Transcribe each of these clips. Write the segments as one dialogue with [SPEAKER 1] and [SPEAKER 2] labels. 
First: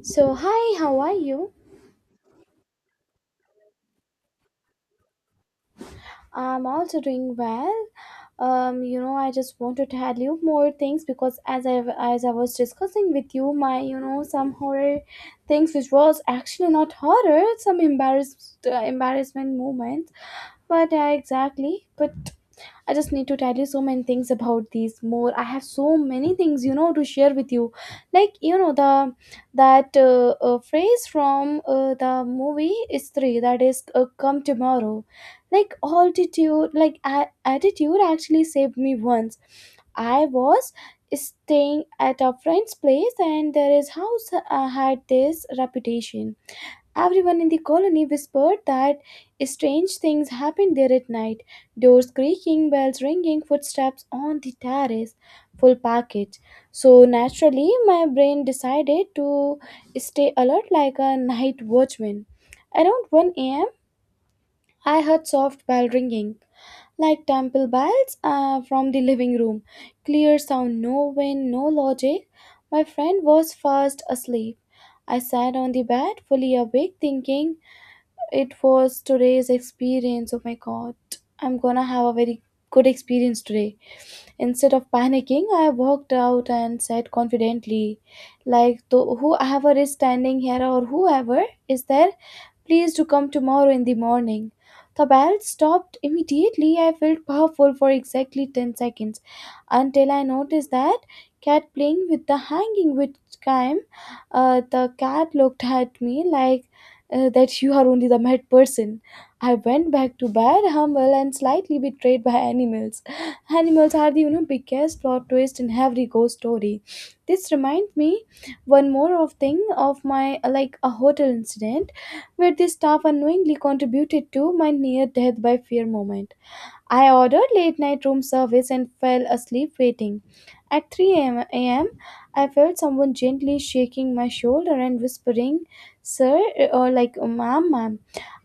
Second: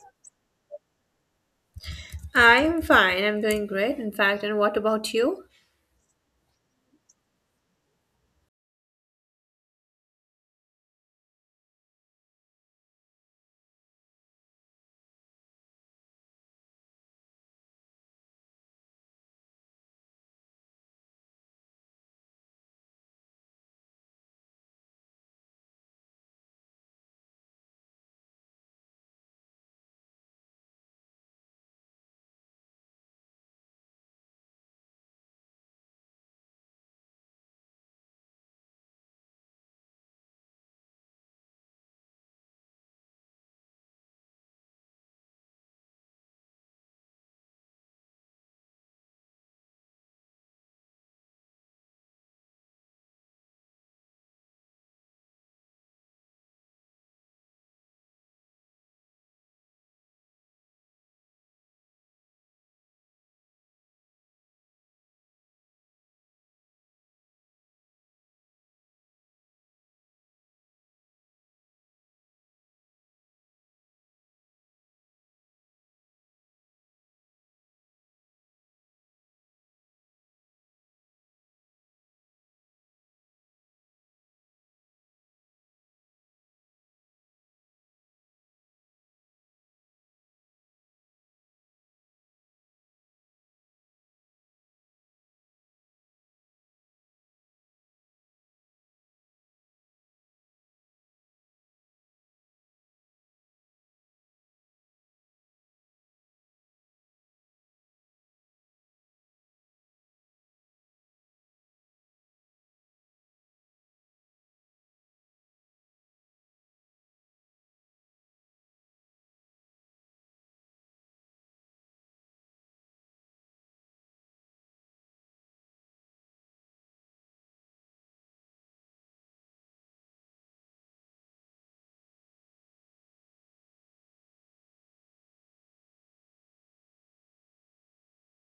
[SPEAKER 1] So, hi, how are you?
[SPEAKER 2] I'm fine. I'm doing great, in fact. And what about you?
[SPEAKER 1] I'm also doing well. I just want to tell you more things because as I was discussing with you, my some horror things which was actually not horror, some embarrassed embarrassment moments. But exactly, but I just need to tell you so many things about these more. I have so many things, you know, to share with you. Like, you know, the that Phrase from the movie is that is come tomorrow. Like altitude, attitude actually saved me once. I was staying at a friend's place, and there is house had this reputation. Everyone in the colony whispered that strange things happened there at night: doors creaking, bells ringing, footsteps on the terrace, full package. So naturally, my brain decided to stay alert like a night watchman. Around 1 a.m., I heard soft bell ringing, like temple bells from the living room. Clear sound, no wind, no logic. My friend was fast asleep. I sat on the bed, fully awake, thinking it was today's experience. Oh my god. I'm gonna have a very good experience today. Instead of panicking, I walked out and said confidently, like, "To whoever is standing here or whoever is there, please do come tomorrow in the morning." The bell stopped immediately. I felt powerful for exactly 10 seconds until I noticed that cat playing with the hanging, which time the cat looked at me like that you are only the mad person. I went back to bed humble and slightly betrayed by animals. Animals are the, you know, biggest plot twist in every ghost story. This reminds me one more of thing of my like a hotel incident where the staff unknowingly contributed to my near death by fear moment. I ordered late night room service and fell asleep waiting. At 3 a.m., I felt someone gently shaking my shoulder and whispering, "Sir," or like, "Ma'am, ma'am."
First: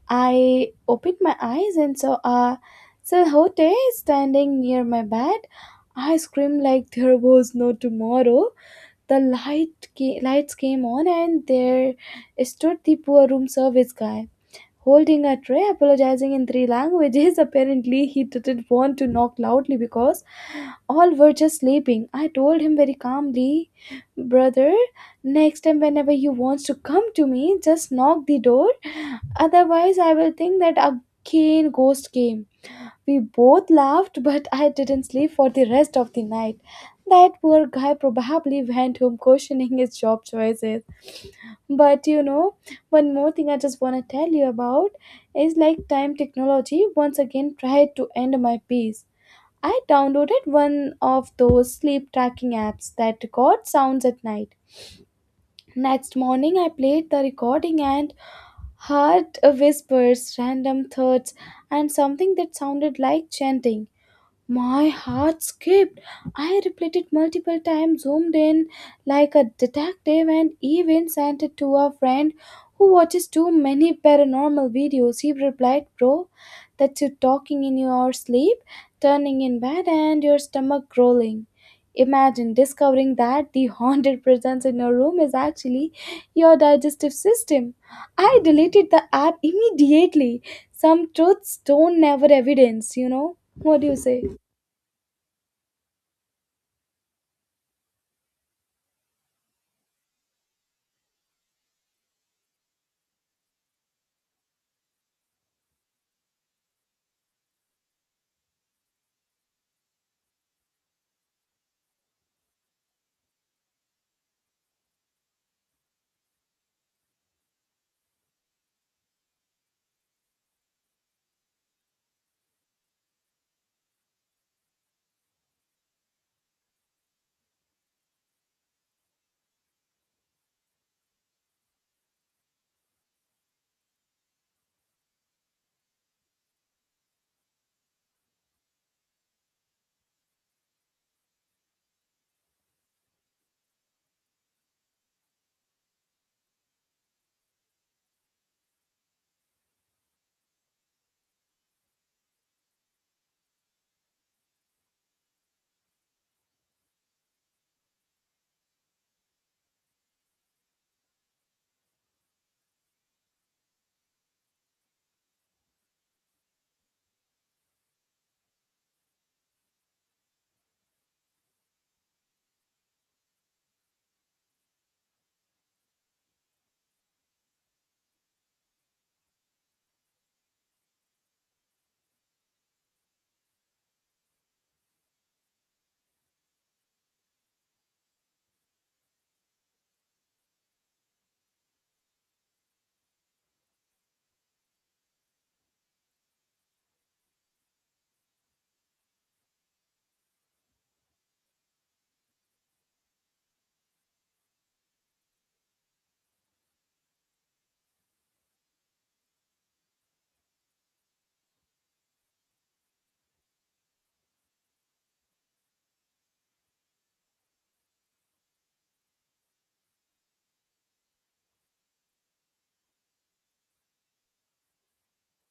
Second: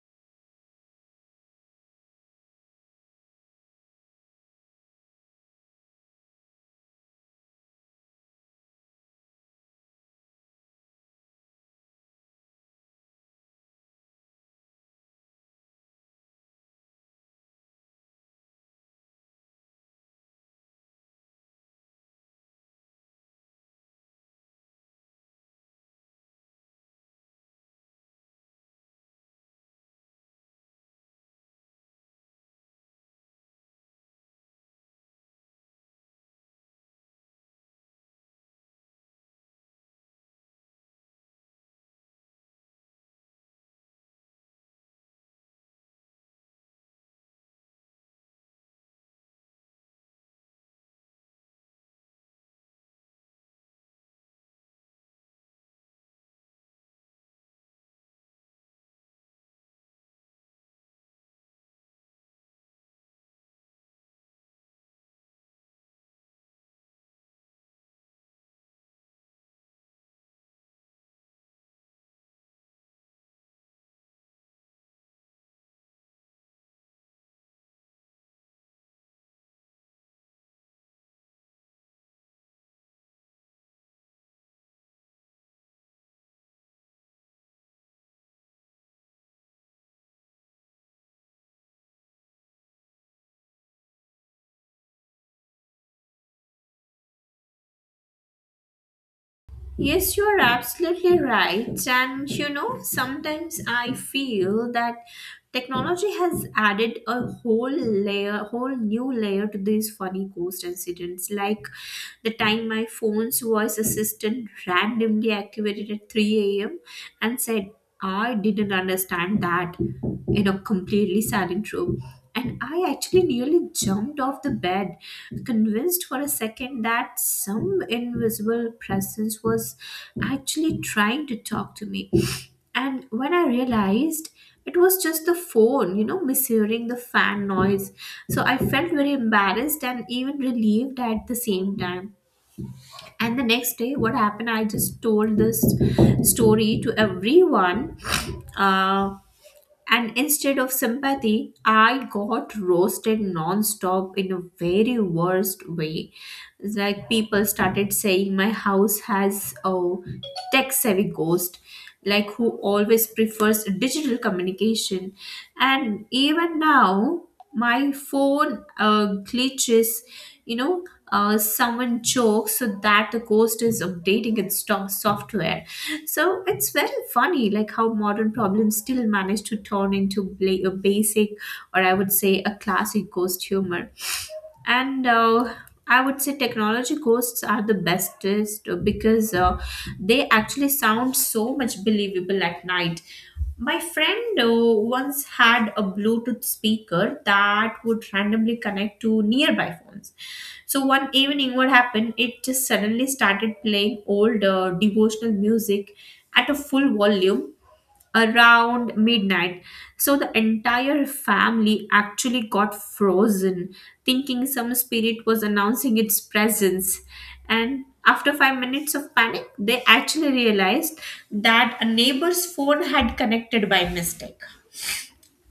[SPEAKER 1] I opened my eyes and saw a silhouette standing near my bed. I screamed like there was no tomorrow. The lights came on, and there stood the poor room service guy, holding a tray, apologizing in three languages. Apparently he didn't want to knock loudly because all were just sleeping. I told him very calmly, "Brother, next time whenever you wants to come to me, just knock the door. Otherwise, I will think that again ghost came." We both laughed, but I didn't sleep for the rest of the night. That poor guy probably went home questioning his job choices. But you know, one more thing I just want to tell you about is like time technology once again tried to end my peace. I downloaded one of those sleep tracking apps that record sounds at night. Next morning, I played the recording and heard whispers, random thoughts, and something that sounded like chanting. My heart skipped. I repeated multiple times, zoomed in like a detective, and even sent it to a friend who watches too many paranormal videos. He replied, "Bro, that's you talking in your sleep, turning in bed, and your stomach growling." Imagine discovering that the haunted presence in your room is actually your digestive system. I deleted the app immediately. Some truths don't never evidence, you know? What do you say?
[SPEAKER 2] Yes, you are absolutely right. And you know, sometimes I feel that technology has added a whole layer, whole new layer to these funny ghost incidents, like the time my phone's voice assistant randomly activated at 3 a.m. and said, I didn't understand that in a completely silent room. And I actually nearly jumped off the bed, convinced for a second that some invisible presence was actually trying to talk to me. And when I realized it was just the phone, you know, mishearing the fan noise. So I felt very embarrassed and even relieved at the same time. And the next day, what happened? I just told this story to everyone. Uh, and instead of sympathy, I got roasted non-stop in a very worst way. It's like people started saying my house has a tech-savvy ghost, like who always prefers digital communication. And even now, my phone glitches, you know, someone jokes so that the ghost is updating its software, so it's very funny like how modern problems still manage to turn into a basic, or I would say a classic ghost humor. And I would say technology ghosts are the bestest, because they actually sound so much believable at night. My friend once had a Bluetooth speaker that would randomly connect to nearby phones. So one evening, what happened? It just suddenly started playing old devotional music at a full volume around midnight. So the entire family actually got frozen, thinking some spirit was announcing its presence. And after 5 minutes of panic, they actually realized that a neighbor's phone had connected by mistake.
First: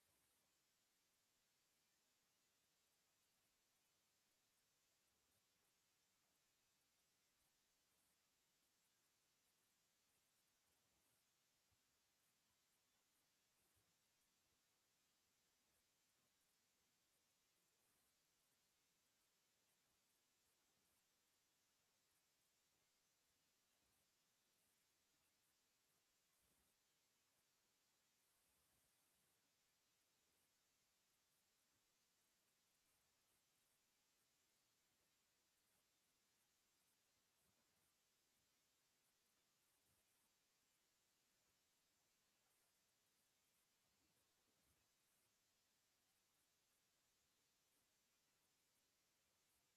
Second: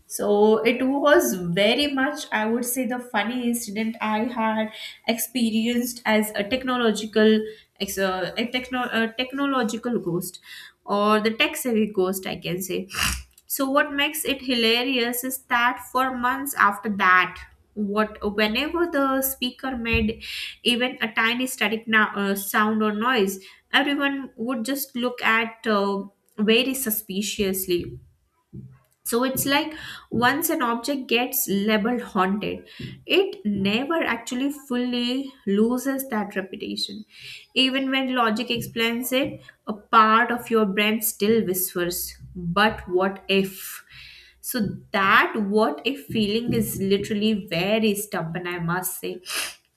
[SPEAKER 2] So it was very much, I would say, the funny incident I had experienced as a technological, a technological ghost, or the tech savvy ghost, I can say. So what makes it hilarious is that for months after that, what whenever the speaker made even a tiny static sound or noise, everyone would just look at very suspiciously. So it's like once an object gets labeled haunted, it never actually fully loses that reputation. Even when logic explains it, a part of your brain still whispers, but what if? So that what if feeling is literally very stubborn, I must say.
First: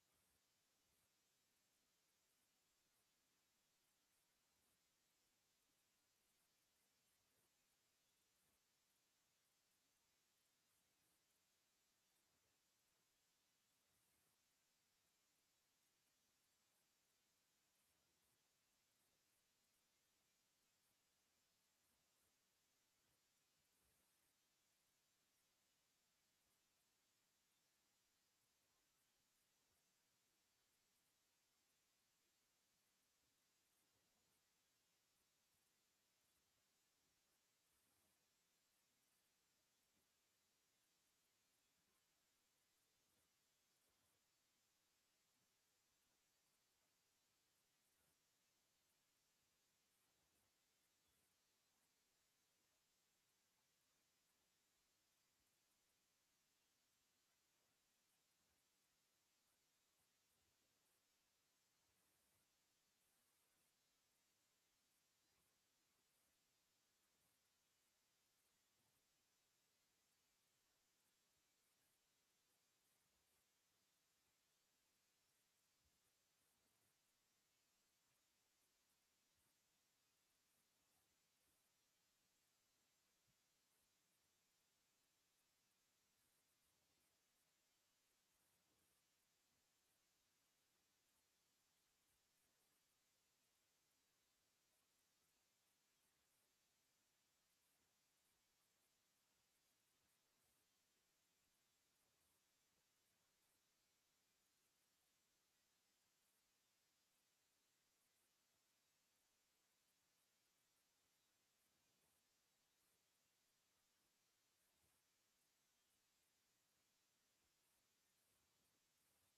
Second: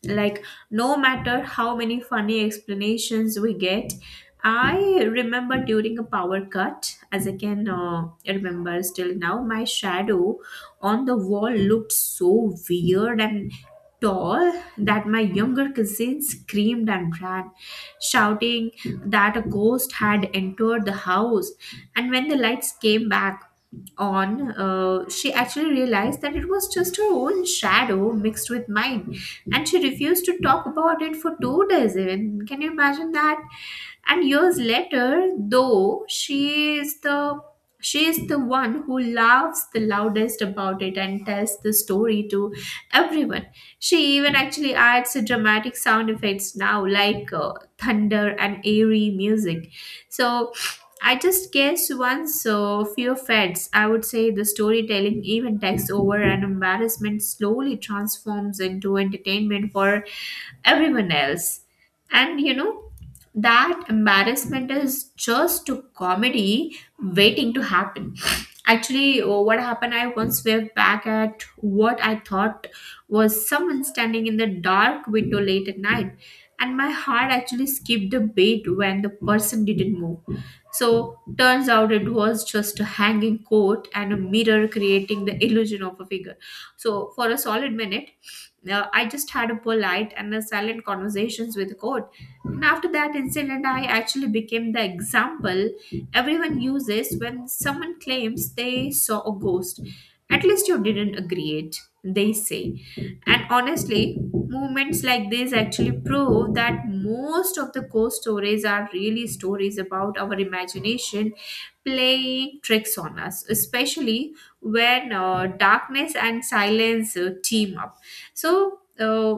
[SPEAKER 2] Like, no matter how many funny explanations we get, I remember during a power cut, as I can remember still now, my shadow on the wall looked so weird and tall that my younger cousin screamed and ran, shouting that a ghost had entered the house. And when the lights came back on, she actually realized that it was just her own shadow mixed with mine, and she refused to talk about it for 2 days. Even can you imagine that? And years later though, she is the one who laughs the loudest about it and tells the story to everyone. She even actually adds dramatic sound effects now, like thunder and airy music. So I just guess once fear fades, I would say the storytelling even takes over and embarrassment slowly transforms into entertainment for everyone else. And you know, that embarrassment is just a comedy waiting to happen. Actually, what happened? I once waved back at what I thought was someone standing in the dark window late at night, and my heart actually skipped a beat when the person didn't move. So, turns out it was just a hanging coat and a mirror creating the illusion of a figure. So, for a solid minute, I just had a polite and a silent conversations with court. And after that incident, I actually became the example everyone uses when someone claims they saw a ghost. At least you didn't agree it, they say. And honestly, moments like this actually prove that most of the ghost stories are really stories about our imagination playing tricks on us, especially when darkness and silence team up. So,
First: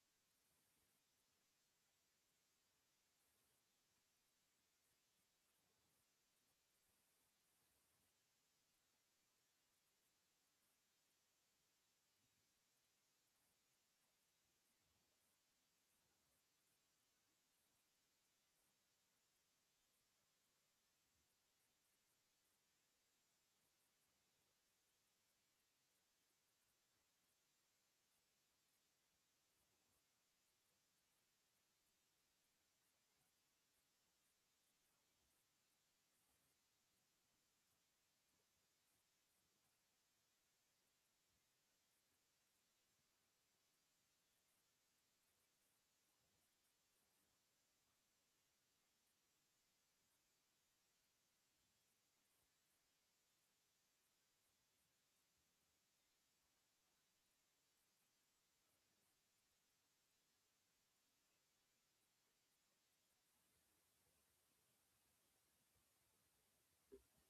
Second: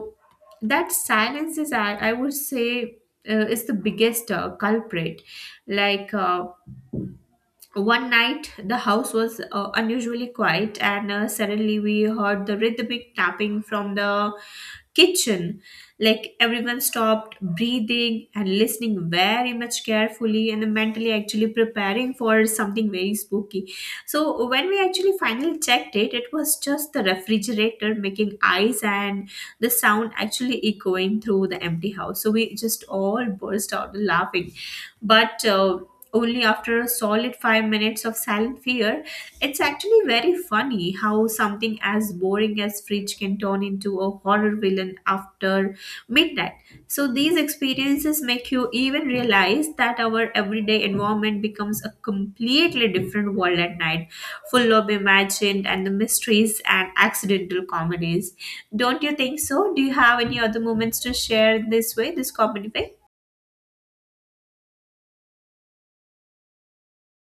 [SPEAKER 2] that silence is, I would say, is the biggest culprit. Like, one night, the house was unusually quiet, and suddenly we heard the rhythmic tapping from the kitchen. Like everyone stopped breathing and listening very much carefully and mentally actually preparing for something very spooky. So when we actually finally checked it, it was just the refrigerator making eyes and the sound actually echoing through the empty house, so we just all burst out laughing, but only after a solid 5 minutes of silent fear. It's actually very funny how something as boring as fridge can turn into a horror villain after midnight. So, these experiences make you even realize that our everyday environment becomes a completely different world at night, full of imagined and the mysteries and accidental comedies. Don't you think so? Do you have any other moments to share this way, this comedy way?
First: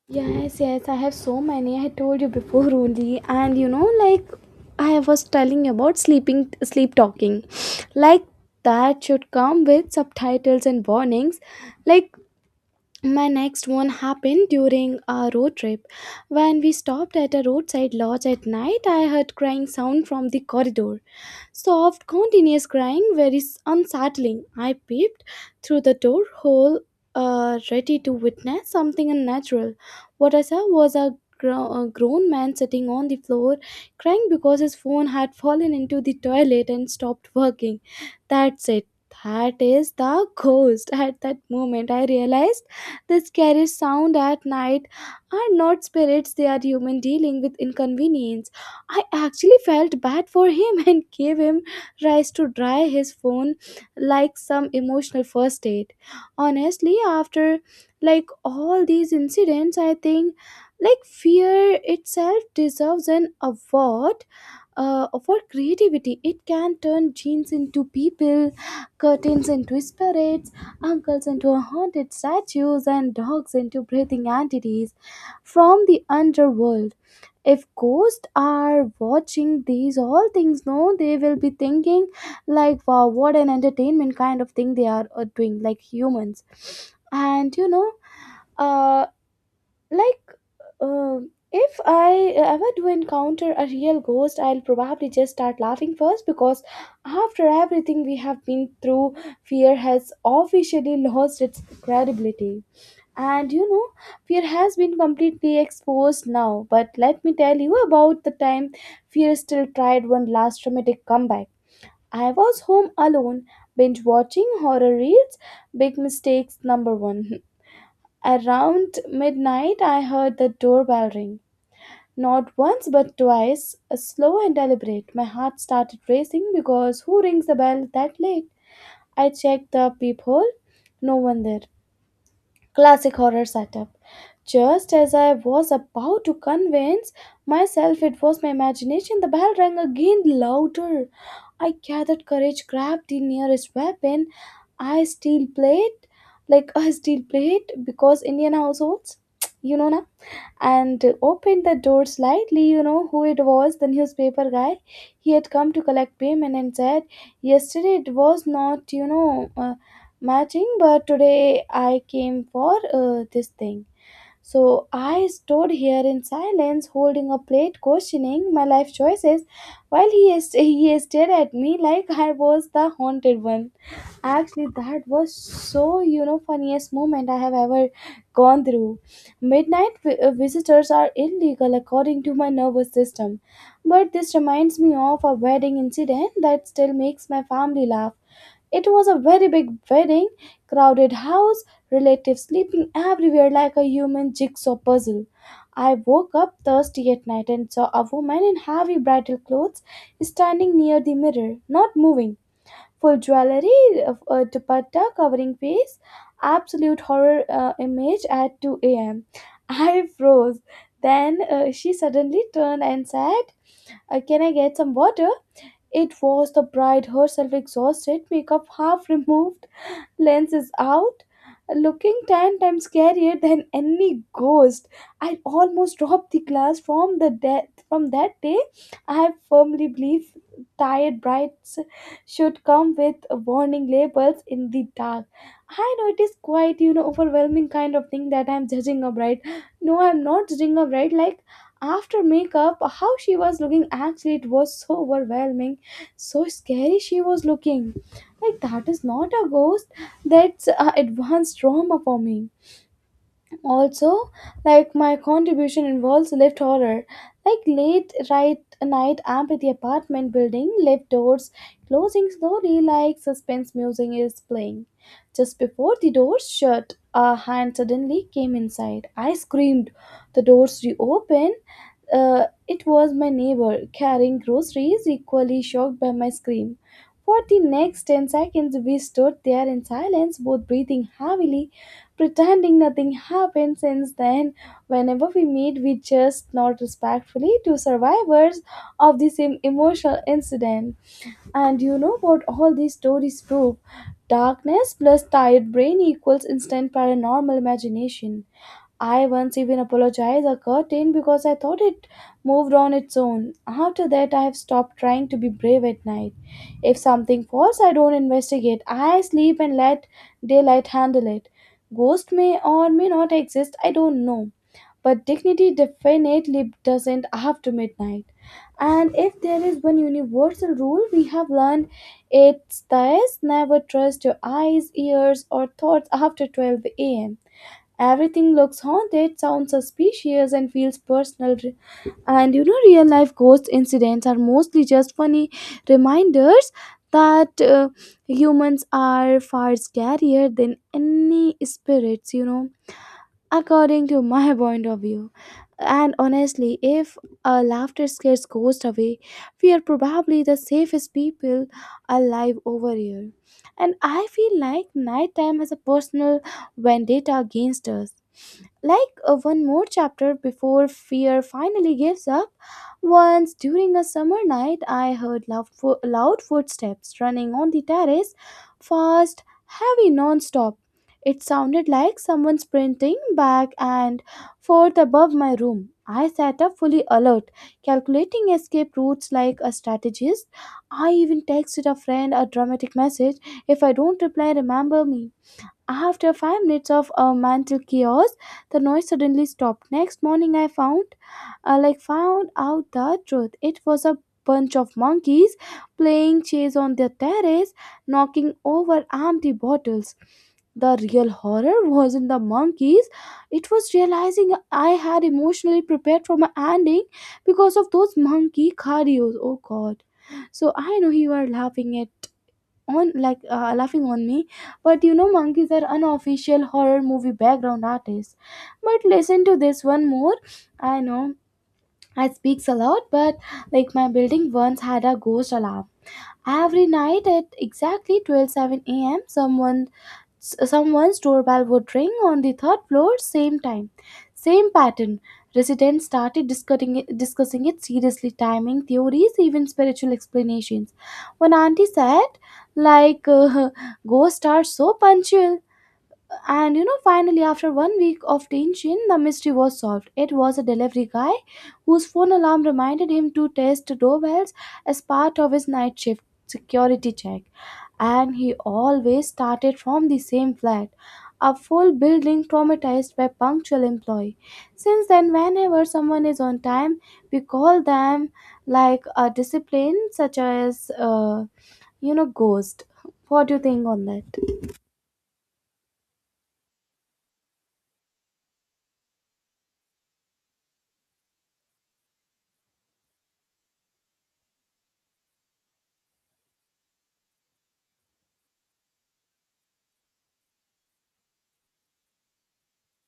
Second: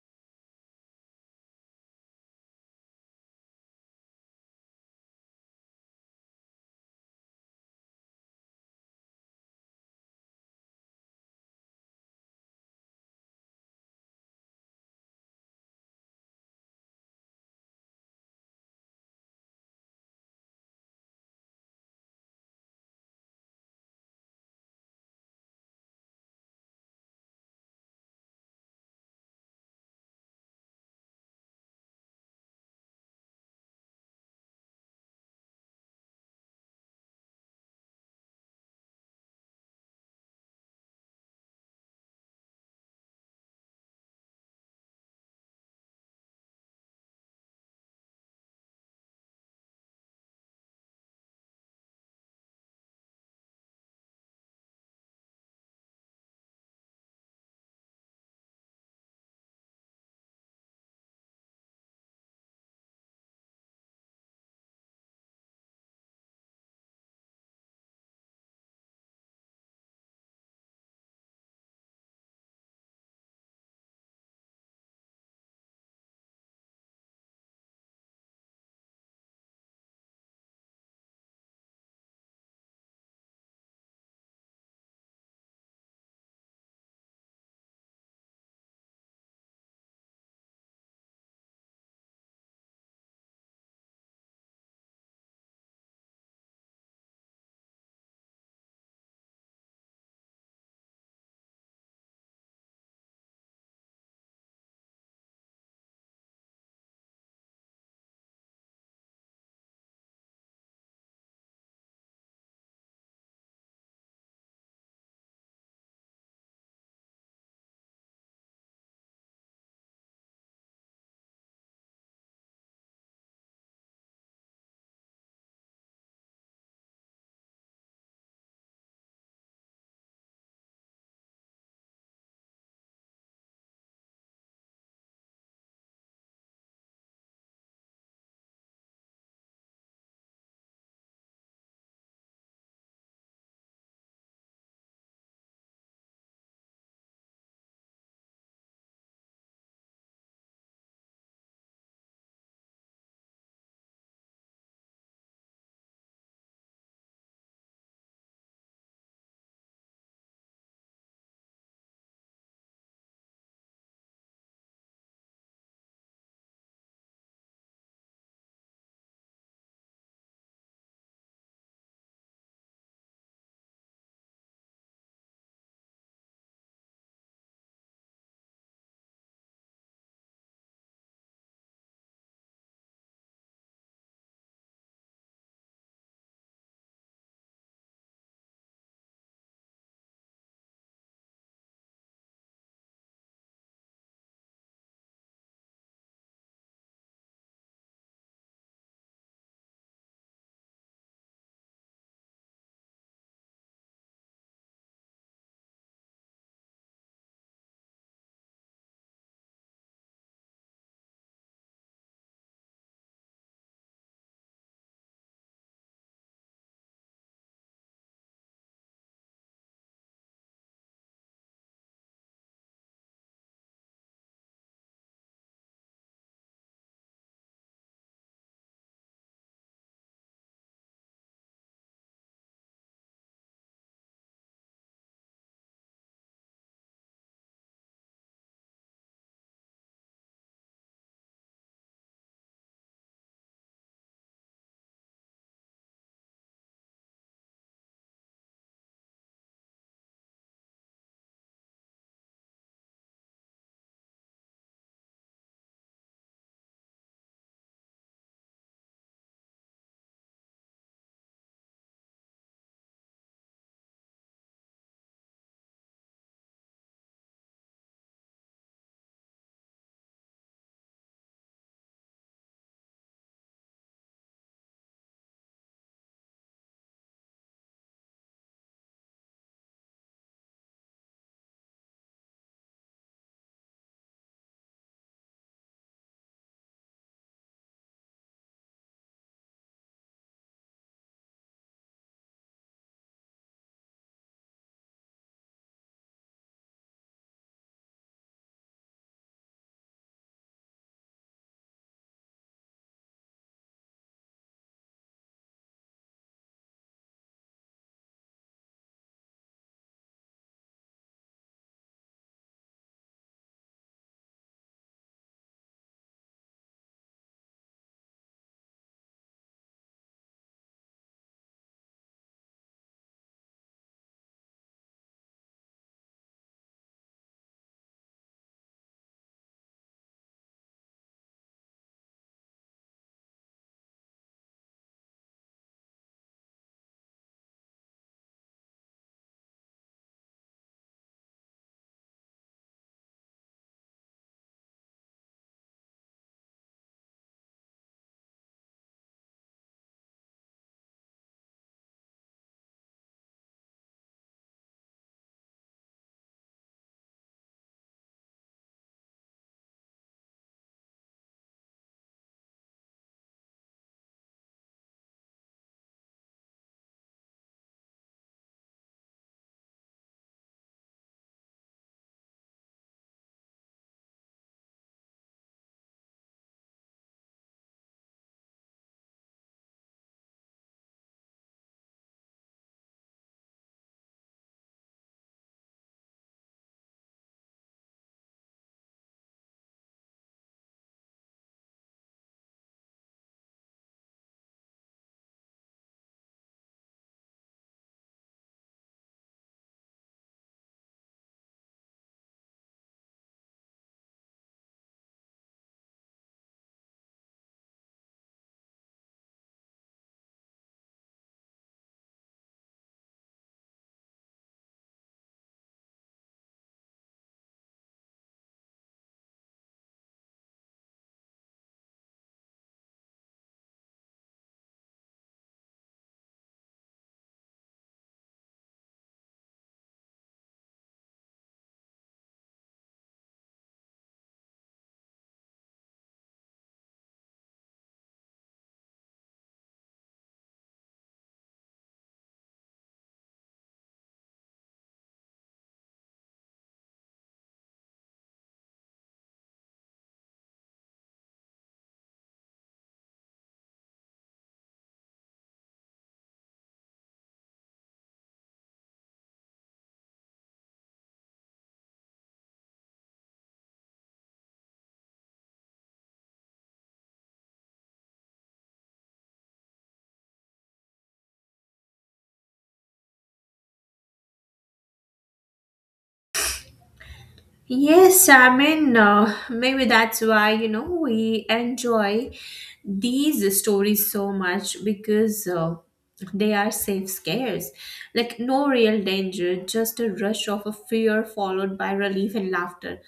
[SPEAKER 1] Yes, yes, I have so many. I told you before only, and you know, like I was telling you about sleeping, sleep talking, like that should come with subtitles and warnings. Like my next one happened during a road trip. When we stopped at a roadside lodge at night, I heard crying sound from the corridor. Soft, continuous crying, unsettling. I peeped through the door hole, ready to witness something unnatural. What I saw was a grown man sitting on the floor, crying because his phone had fallen into the toilet and stopped working. That's it. That is the ghost. At that moment, I realized the scary sound at night are not spirits, they are human dealing with inconvenience. I actually felt bad for him and gave him rice to dry his phone, like some emotional first aid. Honestly, after like all these incidents, I think like fear itself deserves an award for creativity. It can turn jeans into people, curtains into spirits, uncles into haunted statues, and dogs into breathing entities from the underworld. If ghosts are watching these all things, no, they will be thinking like, wow, what an entertainment kind of thing they are doing like humans. And you know, uh, like, if I ever do encounter a real ghost, I'll probably just start laughing first because after everything we have been through, fear has officially lost its credibility. And you know, fear has been completely exposed now, but let me tell you about the time fear still tried one last dramatic comeback. I was home alone, binge watching horror reels, big mistakes number one. Around midnight, I heard the doorbell ring. Not once but twice, slow and deliberate. My heart started racing because who rings the bell that late? I checked the peephole, no one there. Classic horror setup. Just as I was about to convince myself it was my imagination, the bell rang again louder. I gathered courage, grabbed the nearest weapon, I steel plate, like a steel plate, because Indian households, you know, na, and opened the door slightly. You know who it was, the newspaper guy. He had come to collect payment and said, "Yesterday it was not, you know, matching, but today I came for this thing." So I stood here in silence, holding a plate, questioning my life choices, while he stared at me like I was the haunted one. Actually, that was so, you know, funniest moment I have ever gone through. Midnight visitors are illegal according to my nervous system. But this reminds me of a wedding incident that still makes my family laugh. It was a very big wedding, crowded house, relatives sleeping everywhere like a human jigsaw puzzle. I woke up thirsty at night and saw a woman in heavy bridal clothes standing near the mirror, not moving. Full jewelry, a dupatta covering face, absolute horror image at 2 a.m. I froze. Then she suddenly turned and said, can I get some water?" It was the bride herself, exhausted, makeup half removed, lens is out, looking 10 times scarier than any ghost. I almost dropped the glass from that day. I firmly believe tired brides should come with warning labels in the dark. I know it is quite, you know, overwhelming kind of thing that I'm judging a bride. No, I'm not judging a bride. Like after makeup, how she was looking, actually it was so overwhelming, so scary she was looking. Like that is not a ghost, that's advanced trauma for me. Also, like my contribution involves lift horror, like late right night amp at the apartment building lift doors closing slowly like suspense music is playing. Just before the doors shut, a hand suddenly came inside. I screamed. The doors reopened. It was my neighbor carrying groceries, equally shocked by my scream. For the next 10 seconds we stood there in silence, both breathing heavily, pretending nothing happened. Since then, whenever we meet, we just nod respectfully to survivors of the same emotional incident. And you know what all these stories prove? Darkness plus tired brain equals instant paranormal imagination. I once even apologized a curtain because I thought it moved on its own. After that, I have stopped trying to be brave at night. If something falls, I don't investigate. I sleep and let daylight handle it. Ghost may or may not exist, I don't know. But dignity definitely doesn't after midnight. And if there is one universal rule we have learned, it's this: never trust your eyes, ears, or thoughts after 12 am. Everything looks haunted, sounds suspicious, and feels personal. And you know, real life ghost incidents are mostly just funny reminders that humans are far scarier than any spirits, you know, according to my point of view. And honestly, if a laughter scares ghosts away, we are probably the safest people alive over here. And I feel like nighttime has a personal vendetta against us, like one more chapter before fear finally gives up. Once during a summer night, I heard loud footsteps running on the terrace, fast, heavy, non-stop. It sounded like someone sprinting back and forth above my room. I sat up fully alert, calculating escape routes like a strategist. I even texted a friend a dramatic message: if I don't reply, remember me. After 5 minutes of mental chaos, the noise suddenly stopped. Next morning, I found out the truth. It was a bunch of monkeys playing chase on the terrace, knocking over empty bottles. The real horror wasn't the monkeys. It was realizing I had emotionally prepared for my ending because of those monkey cardios. Oh God! So I know you are laughing on me, but monkeys are unofficial horror movie background artists. But listen to this one more. I know I speaks a lot, but like, my building once had a ghost alarm every night at exactly 12 a.m. someone Someone's doorbell would ring on the third floor, same time, same pattern. Residents started discussing it seriously, timing theories, even spiritual explanations. One auntie said, like uh, ghosts are so punctual. And, finally, after 1 week of tension, the mystery was solved. It was a delivery guy whose phone alarm reminded him to test doorbells as part of his night shift security check. And he always started from the same flat, a full building traumatized by punctual employee. Since then, whenever someone is on time, we call them like a discipline, such as, ghost. What do you think on that?
[SPEAKER 2] Yes, I mean, maybe that's why, you know, we enjoy these stories so much because they are safe scares. Like, no real danger, just a rush of a fear followed by relief and laughter.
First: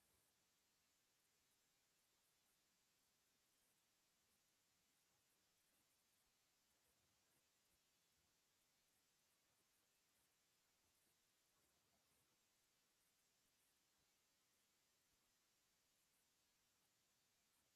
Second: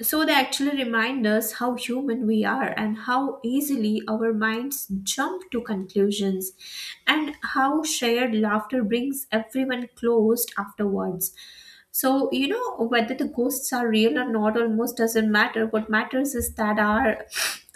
[SPEAKER 2] So they actually remind us how human we are and how easily our minds jump to conclusions and how shared laughter brings everyone close afterwards. So, you know, whether the ghosts are real or not almost doesn't matter. What matters is that our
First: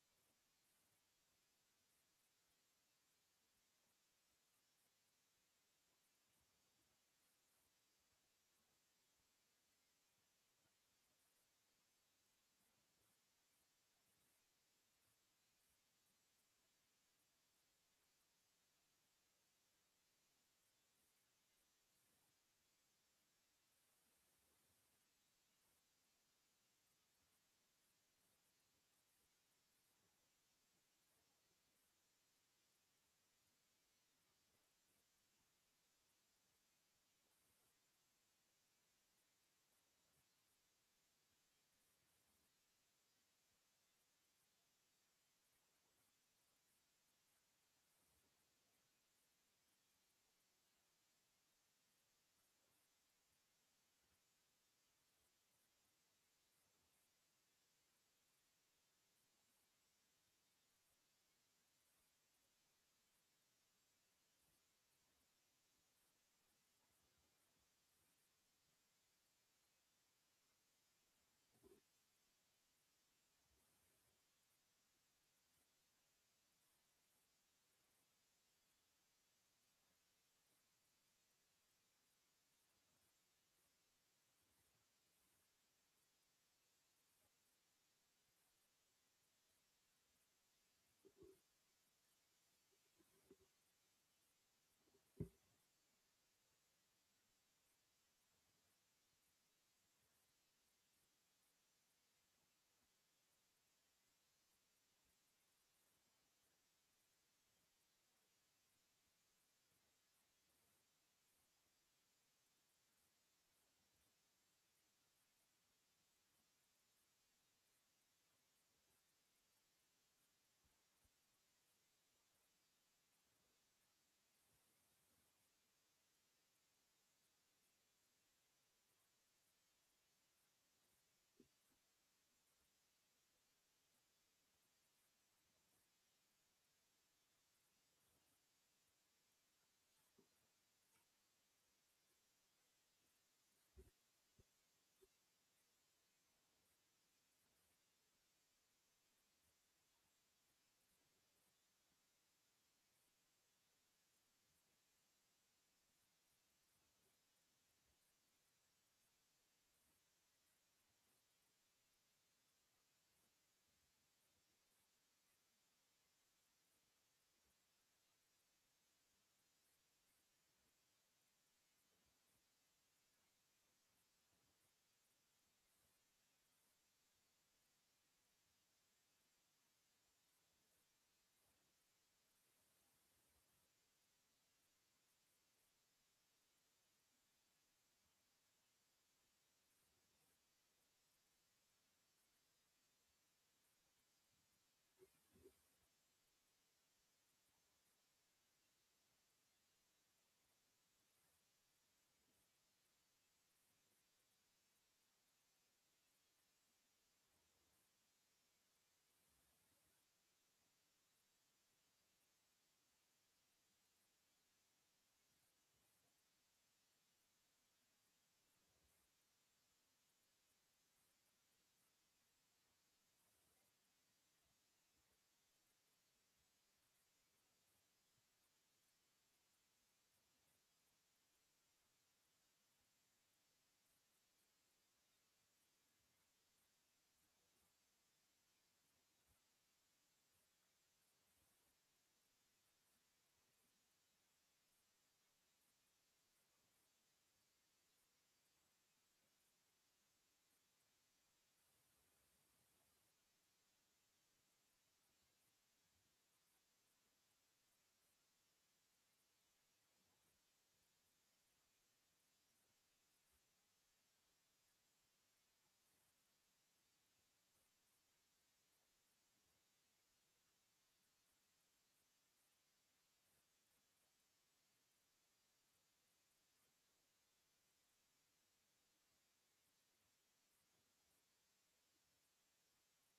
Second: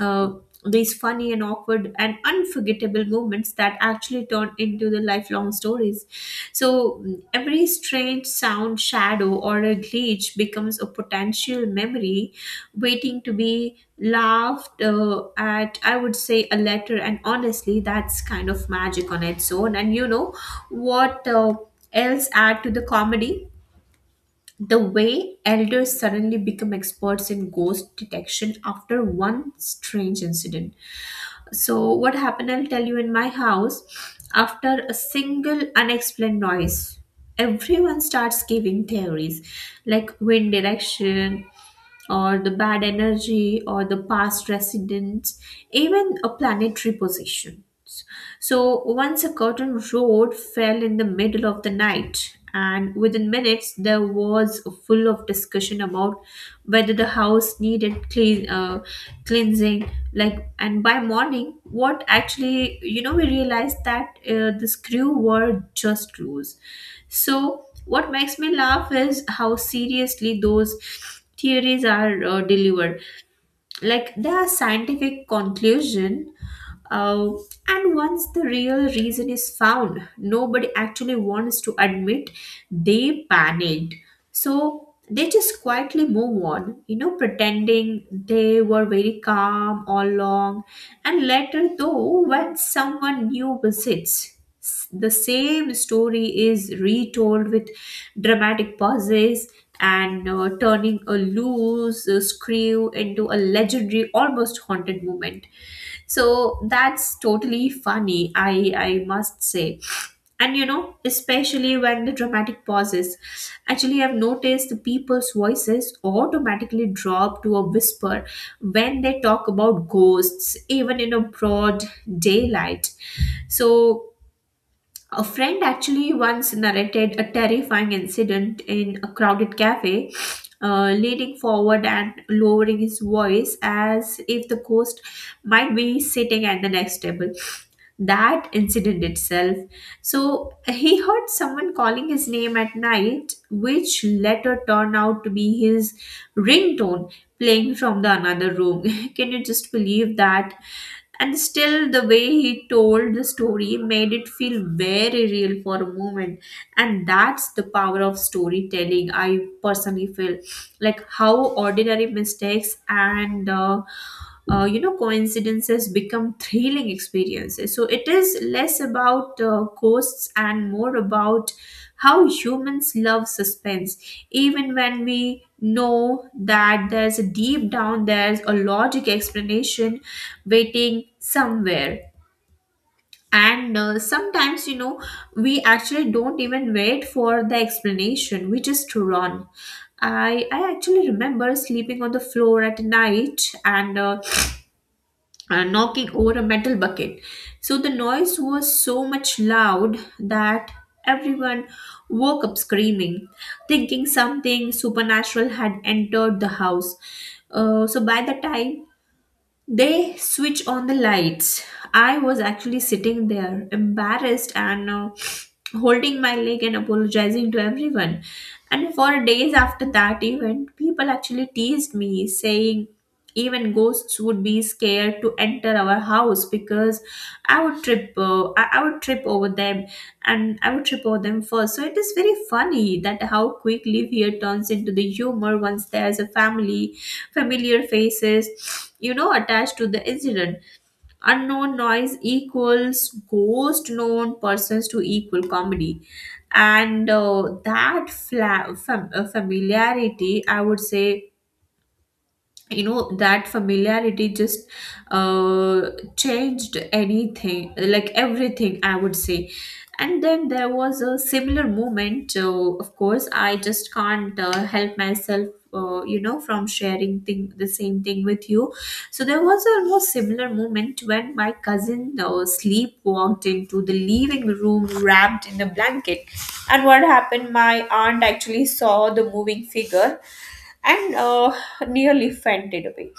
[SPEAKER 2] these funny and awkward and unforgettable moments that actually turn into the lifelong stories. So mm, every strange sound, shadow, or a glitch becomes a potential memory waiting to be laughed at, I would say, a letter. And honestly, that's kind of magic on its own. And you know what else add to the comedy? The way elders suddenly become experts in ghost detection after one strange incident. So, what happened, I'll tell you, in my house, after a single unexplained noise, everyone starts giving theories like wind direction, or the bad energy or the past residents, even a planetary position. So once a curtain road fell in the middle of the night, and within minutes there was full of discussion about whether the house needed cleansing. Like, and by morning, what actually, you know, we realized that the screw were just loose. So what makes me laugh is how seriously those theories are delivered, like there are scientific conclusion. uh, and once the real reason is found, nobody actually wants to admit they panicked, so they just quietly move on, you know, pretending they were very calm all along. And later, though, when someone new visits, the same story is retold with dramatic pauses and turning a loose screw into a legendary, almost haunted moment. So that's totally funny, I must say. And you know, especially when the dramatic pauses, actually, I've noticed the people's voices automatically drop to a whisper when they talk about ghosts, even in a broad daylight. So, a friend actually once narrated a terrifying incident in a crowded cafe, leaning forward and lowering his voice as if the ghost might be sitting at the next table, that incident itself. So he heard someone calling his name at night, which later turned out to be his ringtone playing from the another room. Can you just believe that? And still, the way he told the story made it feel very real for a moment. And that's the power of storytelling. I personally feel like how ordinary mistakes and you know, coincidences become thrilling experiences, so it is less about ghosts and more about how humans love suspense, even when we know that there's a deep down, there's a logic explanation waiting somewhere. And Sometimes, you know, we actually don't even wait for the explanation, we just run. I actually remember sleeping on the floor at night and knocking over a metal bucket. So the noise was so much loud that everyone woke up screaming, thinking something supernatural had entered the house. So by the time they switch on the lights. I was actually sitting there, embarrassed and holding my leg and apologizing to everyone. And for days after that event, people actually teased me, saying even ghosts would be scared to enter our house because I would trip. I would trip over them, and I would trip over them first. So it is very funny that how quickly fear turns into the humor once there's a family familiar faces, you know, attached to the incident. Unknown noise equals ghost known persons to equal comedy. And familiarity, I would say, you know that familiarity just uh, changed anything, like everything I would say. And then there was a similar moment. Of course, I just can't help myself, you know, from sharing thing the same thing with you. So there was a almost similar moment when my cousin sleep walked into the living room wrapped in a blanket. And what happened, my aunt actually saw the moving figure and nearly fainted away.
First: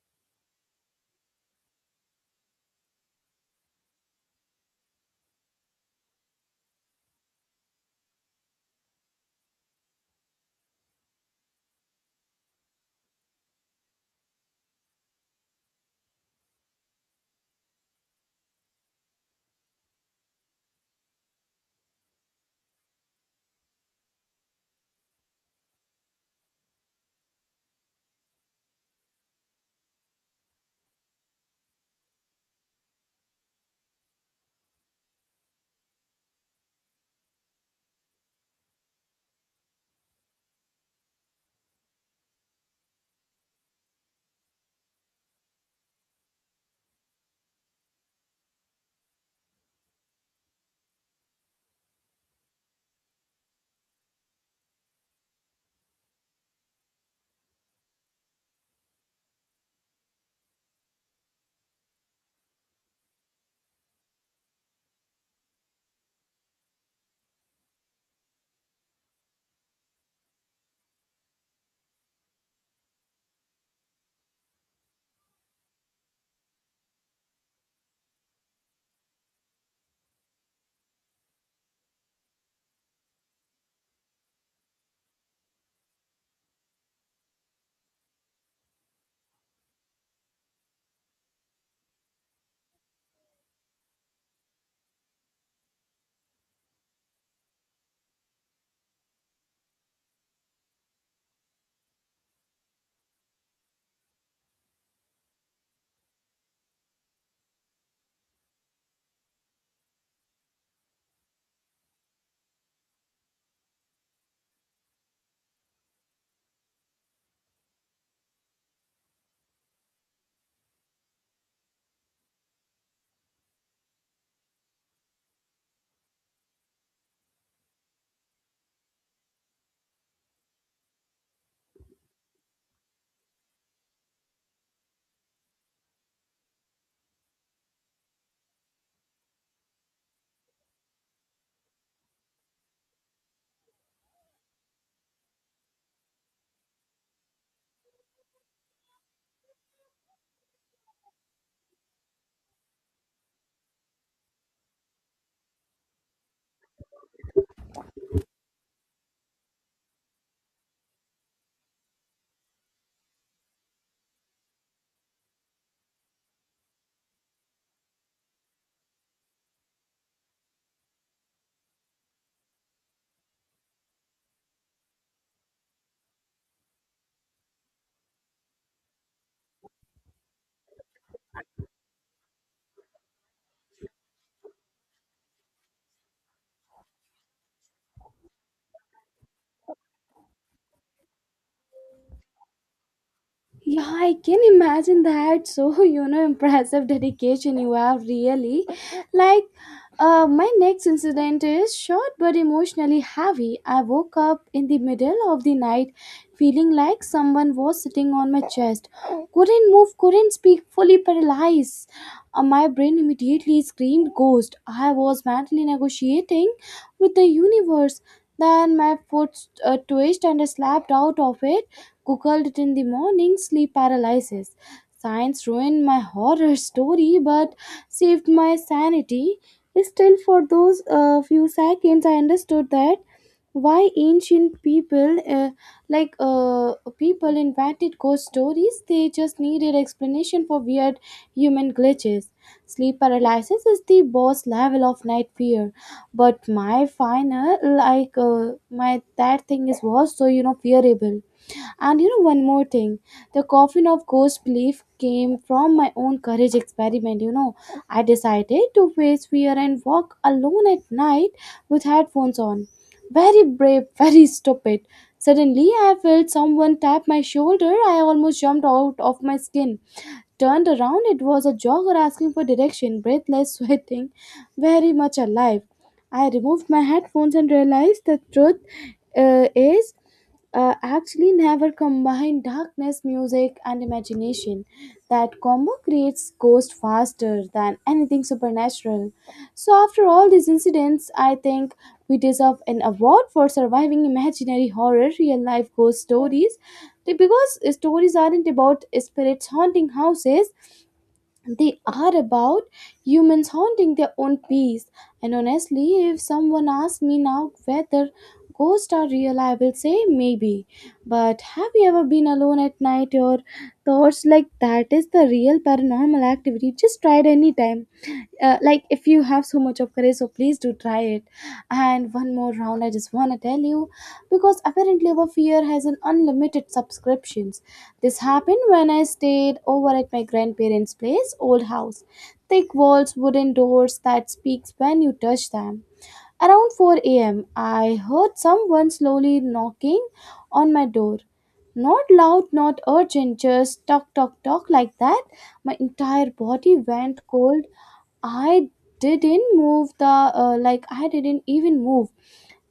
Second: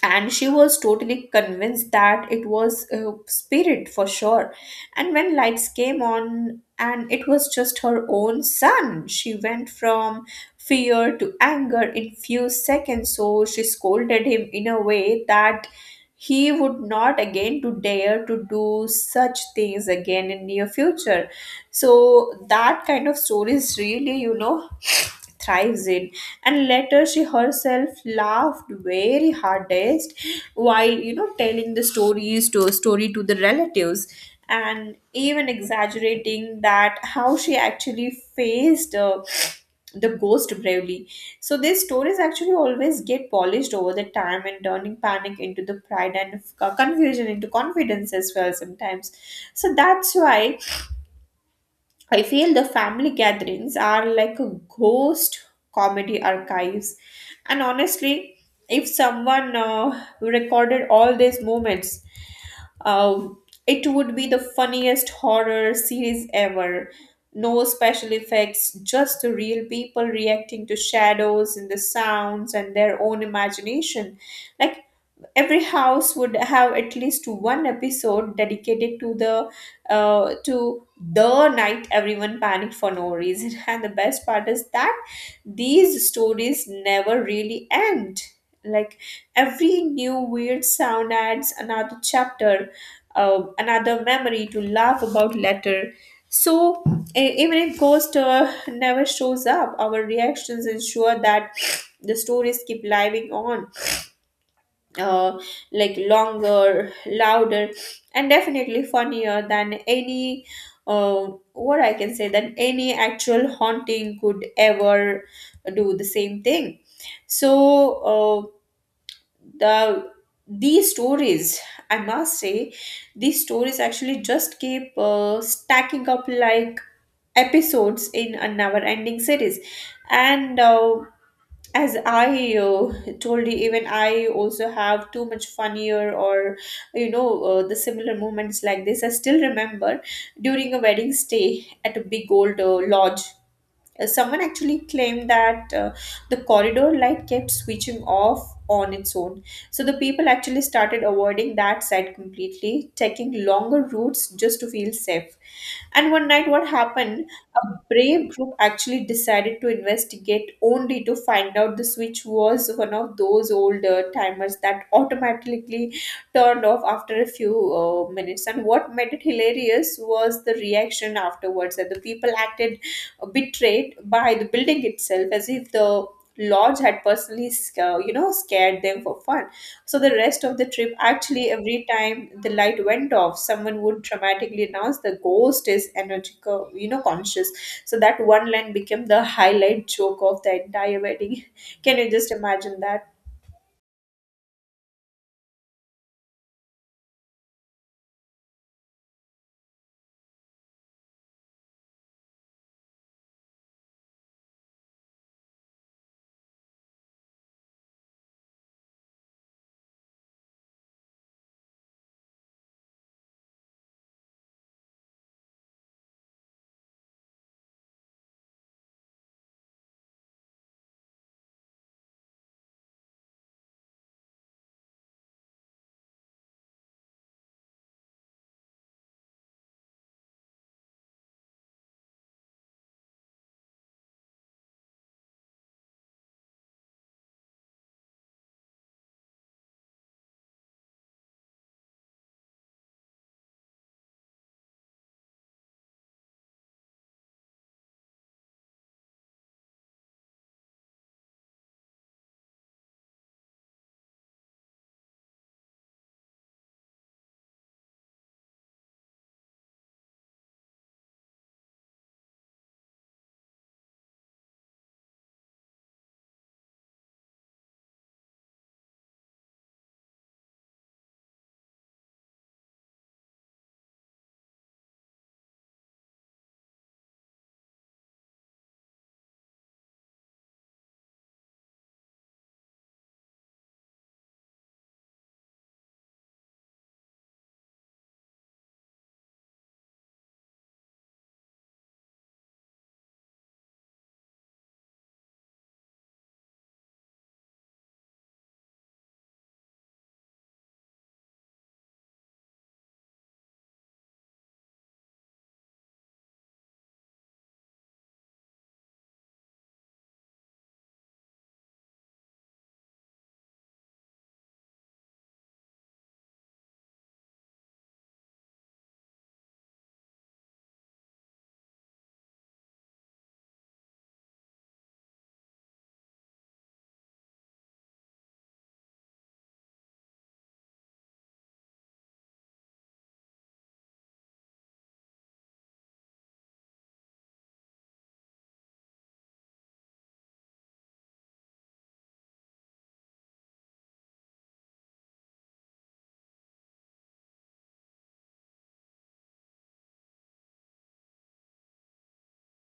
[SPEAKER 2] And she was totally convinced that it was a spirit for sure. And when lights came on and it was just her own son, she went from fear to anger in few seconds. So she scolded him in a way that he would not again to dare to do such things again in near future. So that kind of stories really, you know, thrives in. And later she herself laughed very hardest while, you know, telling the stories to story to the relatives and even exaggerating that how she actually faced the ghost bravely. So these stories actually always get polished over the time, and turning panic into the pride and confusion into confidence as well sometimes. So that's why I feel the family gatherings are like a ghost comedy archives. And honestly, if someone recorded all these moments, uh, it would be the funniest horror series ever. No special effects, just the real people reacting to shadows and the sounds and their own imagination. Like every house would have at least one episode dedicated to uh, to the night everyone panicked for no reason. And the best part is that these stories never really end, like every new weird sound adds another chapter, another memory to laugh about later. So even if ghost never shows up, our reactions ensure that the stories keep living on, uh, like longer, louder, and definitely funnier than any uh, what I can say than any actual haunting could ever do the same thing. So uh, the these stories, I must say, these stories actually just keep stacking up like episodes in a never-ending series, and. As I told you, even I also have too much funnier or you know the similar moments like this. I still remember during a wedding stay at a big old lodge. Someone actually claimed that the corridor light kept switching off on its own. So the people actually started avoiding that side completely, taking longer routes just to feel safe. And one night, what happened? A brave group actually decided to investigate, only to find out the switch was one of those old timers that automatically turned off after a few minutes. And what made it hilarious was the reaction afterwards, that the people acted betrayed by the building itself, as if the lodge had you know, scared them for fun. So the rest of the trip, actually every time the light went off, someone would dramatically announce the ghost is energical, you know, conscious. So that one line became the highlight joke of the entire wedding. Can you just imagine that?
[SPEAKER 1] Yeah, I can imagine that. So, impressive dedication you have really. Like, my next incident is short but emotionally heavy. I woke up in the middle of the night feeling like someone was sitting on my chest. Couldn't move, couldn't speak, fully paralyzed. My brain immediately screamed ghost. I was mentally negotiating with the universe. Then my foot twitched and I slapped out of it. Googled it in the morning: sleep paralysis. Science ruined my horror story but saved my sanity. Still, for those few seconds, I understood that why ancient people, uh, like uh, people, invented ghost stories. They just needed explanation for weird human glitches. Sleep paralysis is the boss level of night fear, but my final, my that thing is was so fearable. And, one more thing, the coffin of ghost belief came from my own courage experiment. I decided to face fear and walk alone at night with headphones on. Very brave, very stupid. Suddenly, I felt someone tap my shoulder. I almost jumped out of my skin. Turned around, it was a jogger asking for direction, breathless, sweating, very much alive. I removed my headphones and realized the truth is, actually, never combine darkness, music, and imagination. That combo creates ghosts faster than anything supernatural. So after all these incidents, I think we deserve an award for surviving imaginary horror, real life ghost stories, because stories aren't about spirits haunting houses. They are about humans haunting their own peace. And honestly, if someone asks me now whether ghosts are real, I will say maybe. But have you ever been alone at night, or thoughts like that is the real paranormal activity. Just try it anytime. Like, if you have so much of courage, so please do try it. And one more round, I just want to tell you, because apparently our fear has an unlimited subscriptions. This happened when I stayed over at my grandparents' place, old house. Thick walls, wooden doors that speaks when you touch them. Around 4 a.m., I heard someone slowly knocking on my door. Not loud, not urgent, just talk, talk, talk like that. My entire body went cold. I I didn't even move.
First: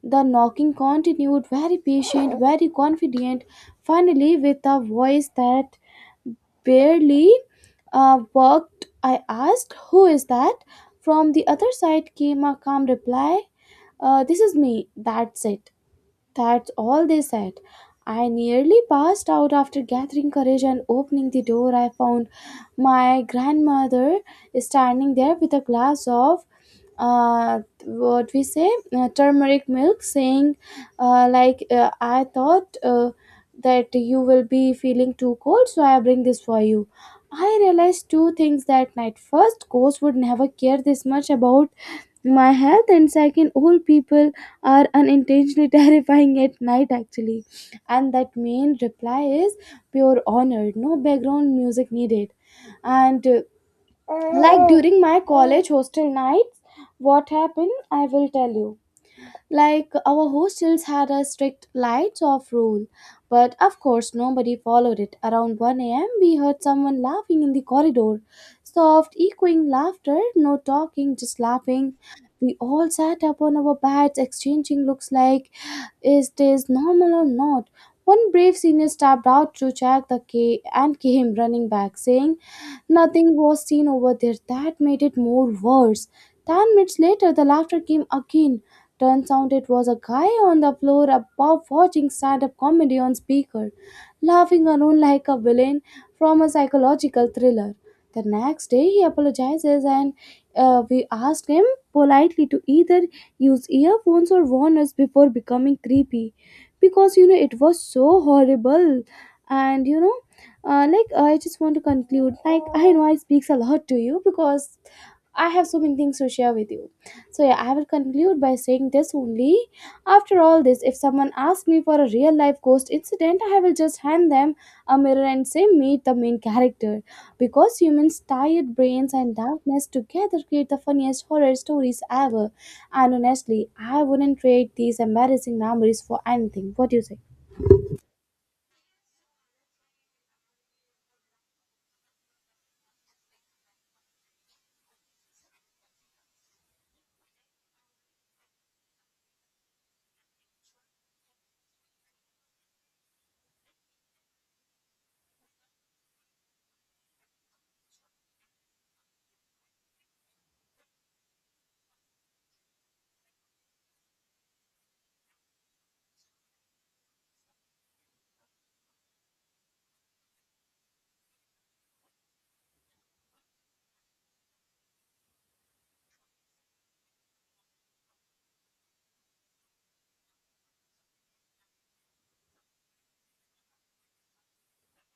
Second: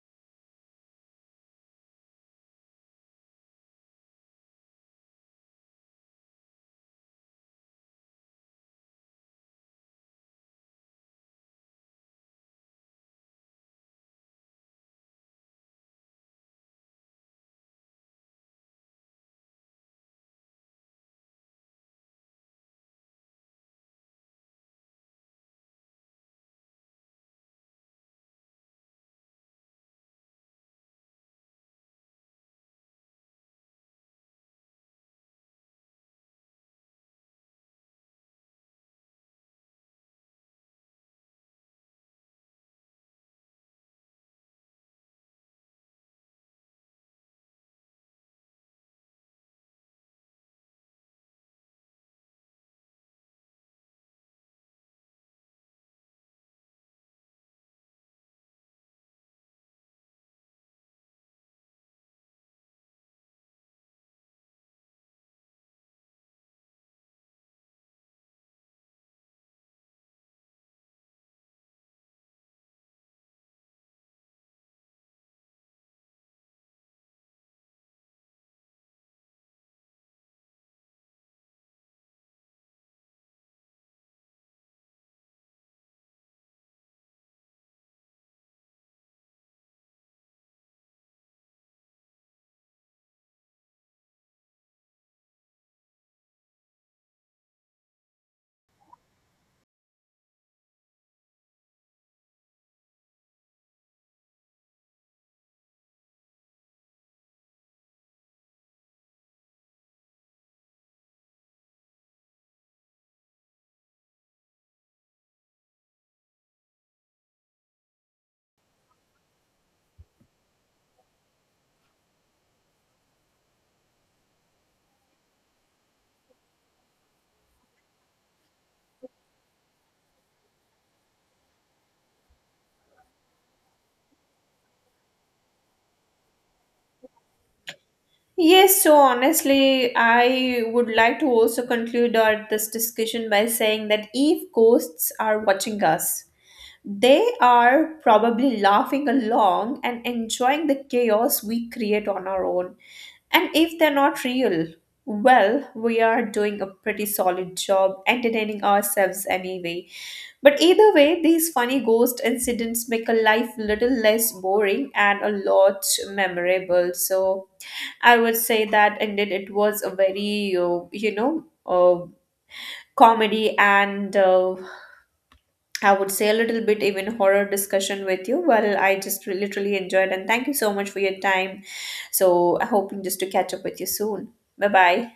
[SPEAKER 1] The knocking continued, very patient, very confident. Finally, with a voice that barely worked, I asked, "Who is that?" From the other side came a calm reply, "This is me, that's it." That's all they said. I nearly passed out. After gathering courage and opening the door, I found my grandmother standing there with a glass of what we say turmeric milk, saying, like, I thought that you will be feeling too cold, so I bring this for you. I realized two things that night. First, ghosts would never care this much about my health, and second, old people are unintentionally terrifying at night, actually. And that main reply is pure honor, no background music needed. And like, during my college hostel nights, what happened, I will tell you. Like, our hostels had a strict lights off rule, but of course nobody followed it. Around 1 a.m., we heard someone laughing in the corridor. Soft, echoing laughter, no talking, just laughing. We all sat up on our beds, exchanging looks like, is this normal or not? One brave senior stepped out to check the key and came running back, saying nothing was seen over there. That made it more worse. 10 minutes later, the laughter came again. Turns out it was a guy on the floor above watching stand up comedy on speaker, laughing alone like a villain from a psychological thriller. The next day he apologizes, and we ask him politely to either use earphones or warn us before becoming creepy, because it was so horrible. And like, I just want to conclude. Like, I know I speaks a lot to you, because I have so many things to share with you. So yeah, I will conclude by saying this only. After all this, if someone asks me for a real life ghost incident, I will just hand them a mirror and say, "Meet the main character." Because humans tired brains and darkness together create the funniest horror stories ever. And honestly, I wouldn't trade these embarrassing memories for anything. What do you say?
[SPEAKER 2] Yes, so honestly, I would like to also conclude our, this discussion by saying that if ghosts are watching us, they are probably laughing along and enjoying the chaos we create on our own. And if they're not real, well, we are doing a pretty solid job entertaining ourselves anyway. But either way, these funny ghost incidents make a life little less boring and a lot memorable. So I would say that indeed it was a very, comedy, and I would say a little bit even horror discussion with you. Well, I just literally enjoyed, and thank you so much for your time. So, I hoping just to catch up with you soon. Bye bye.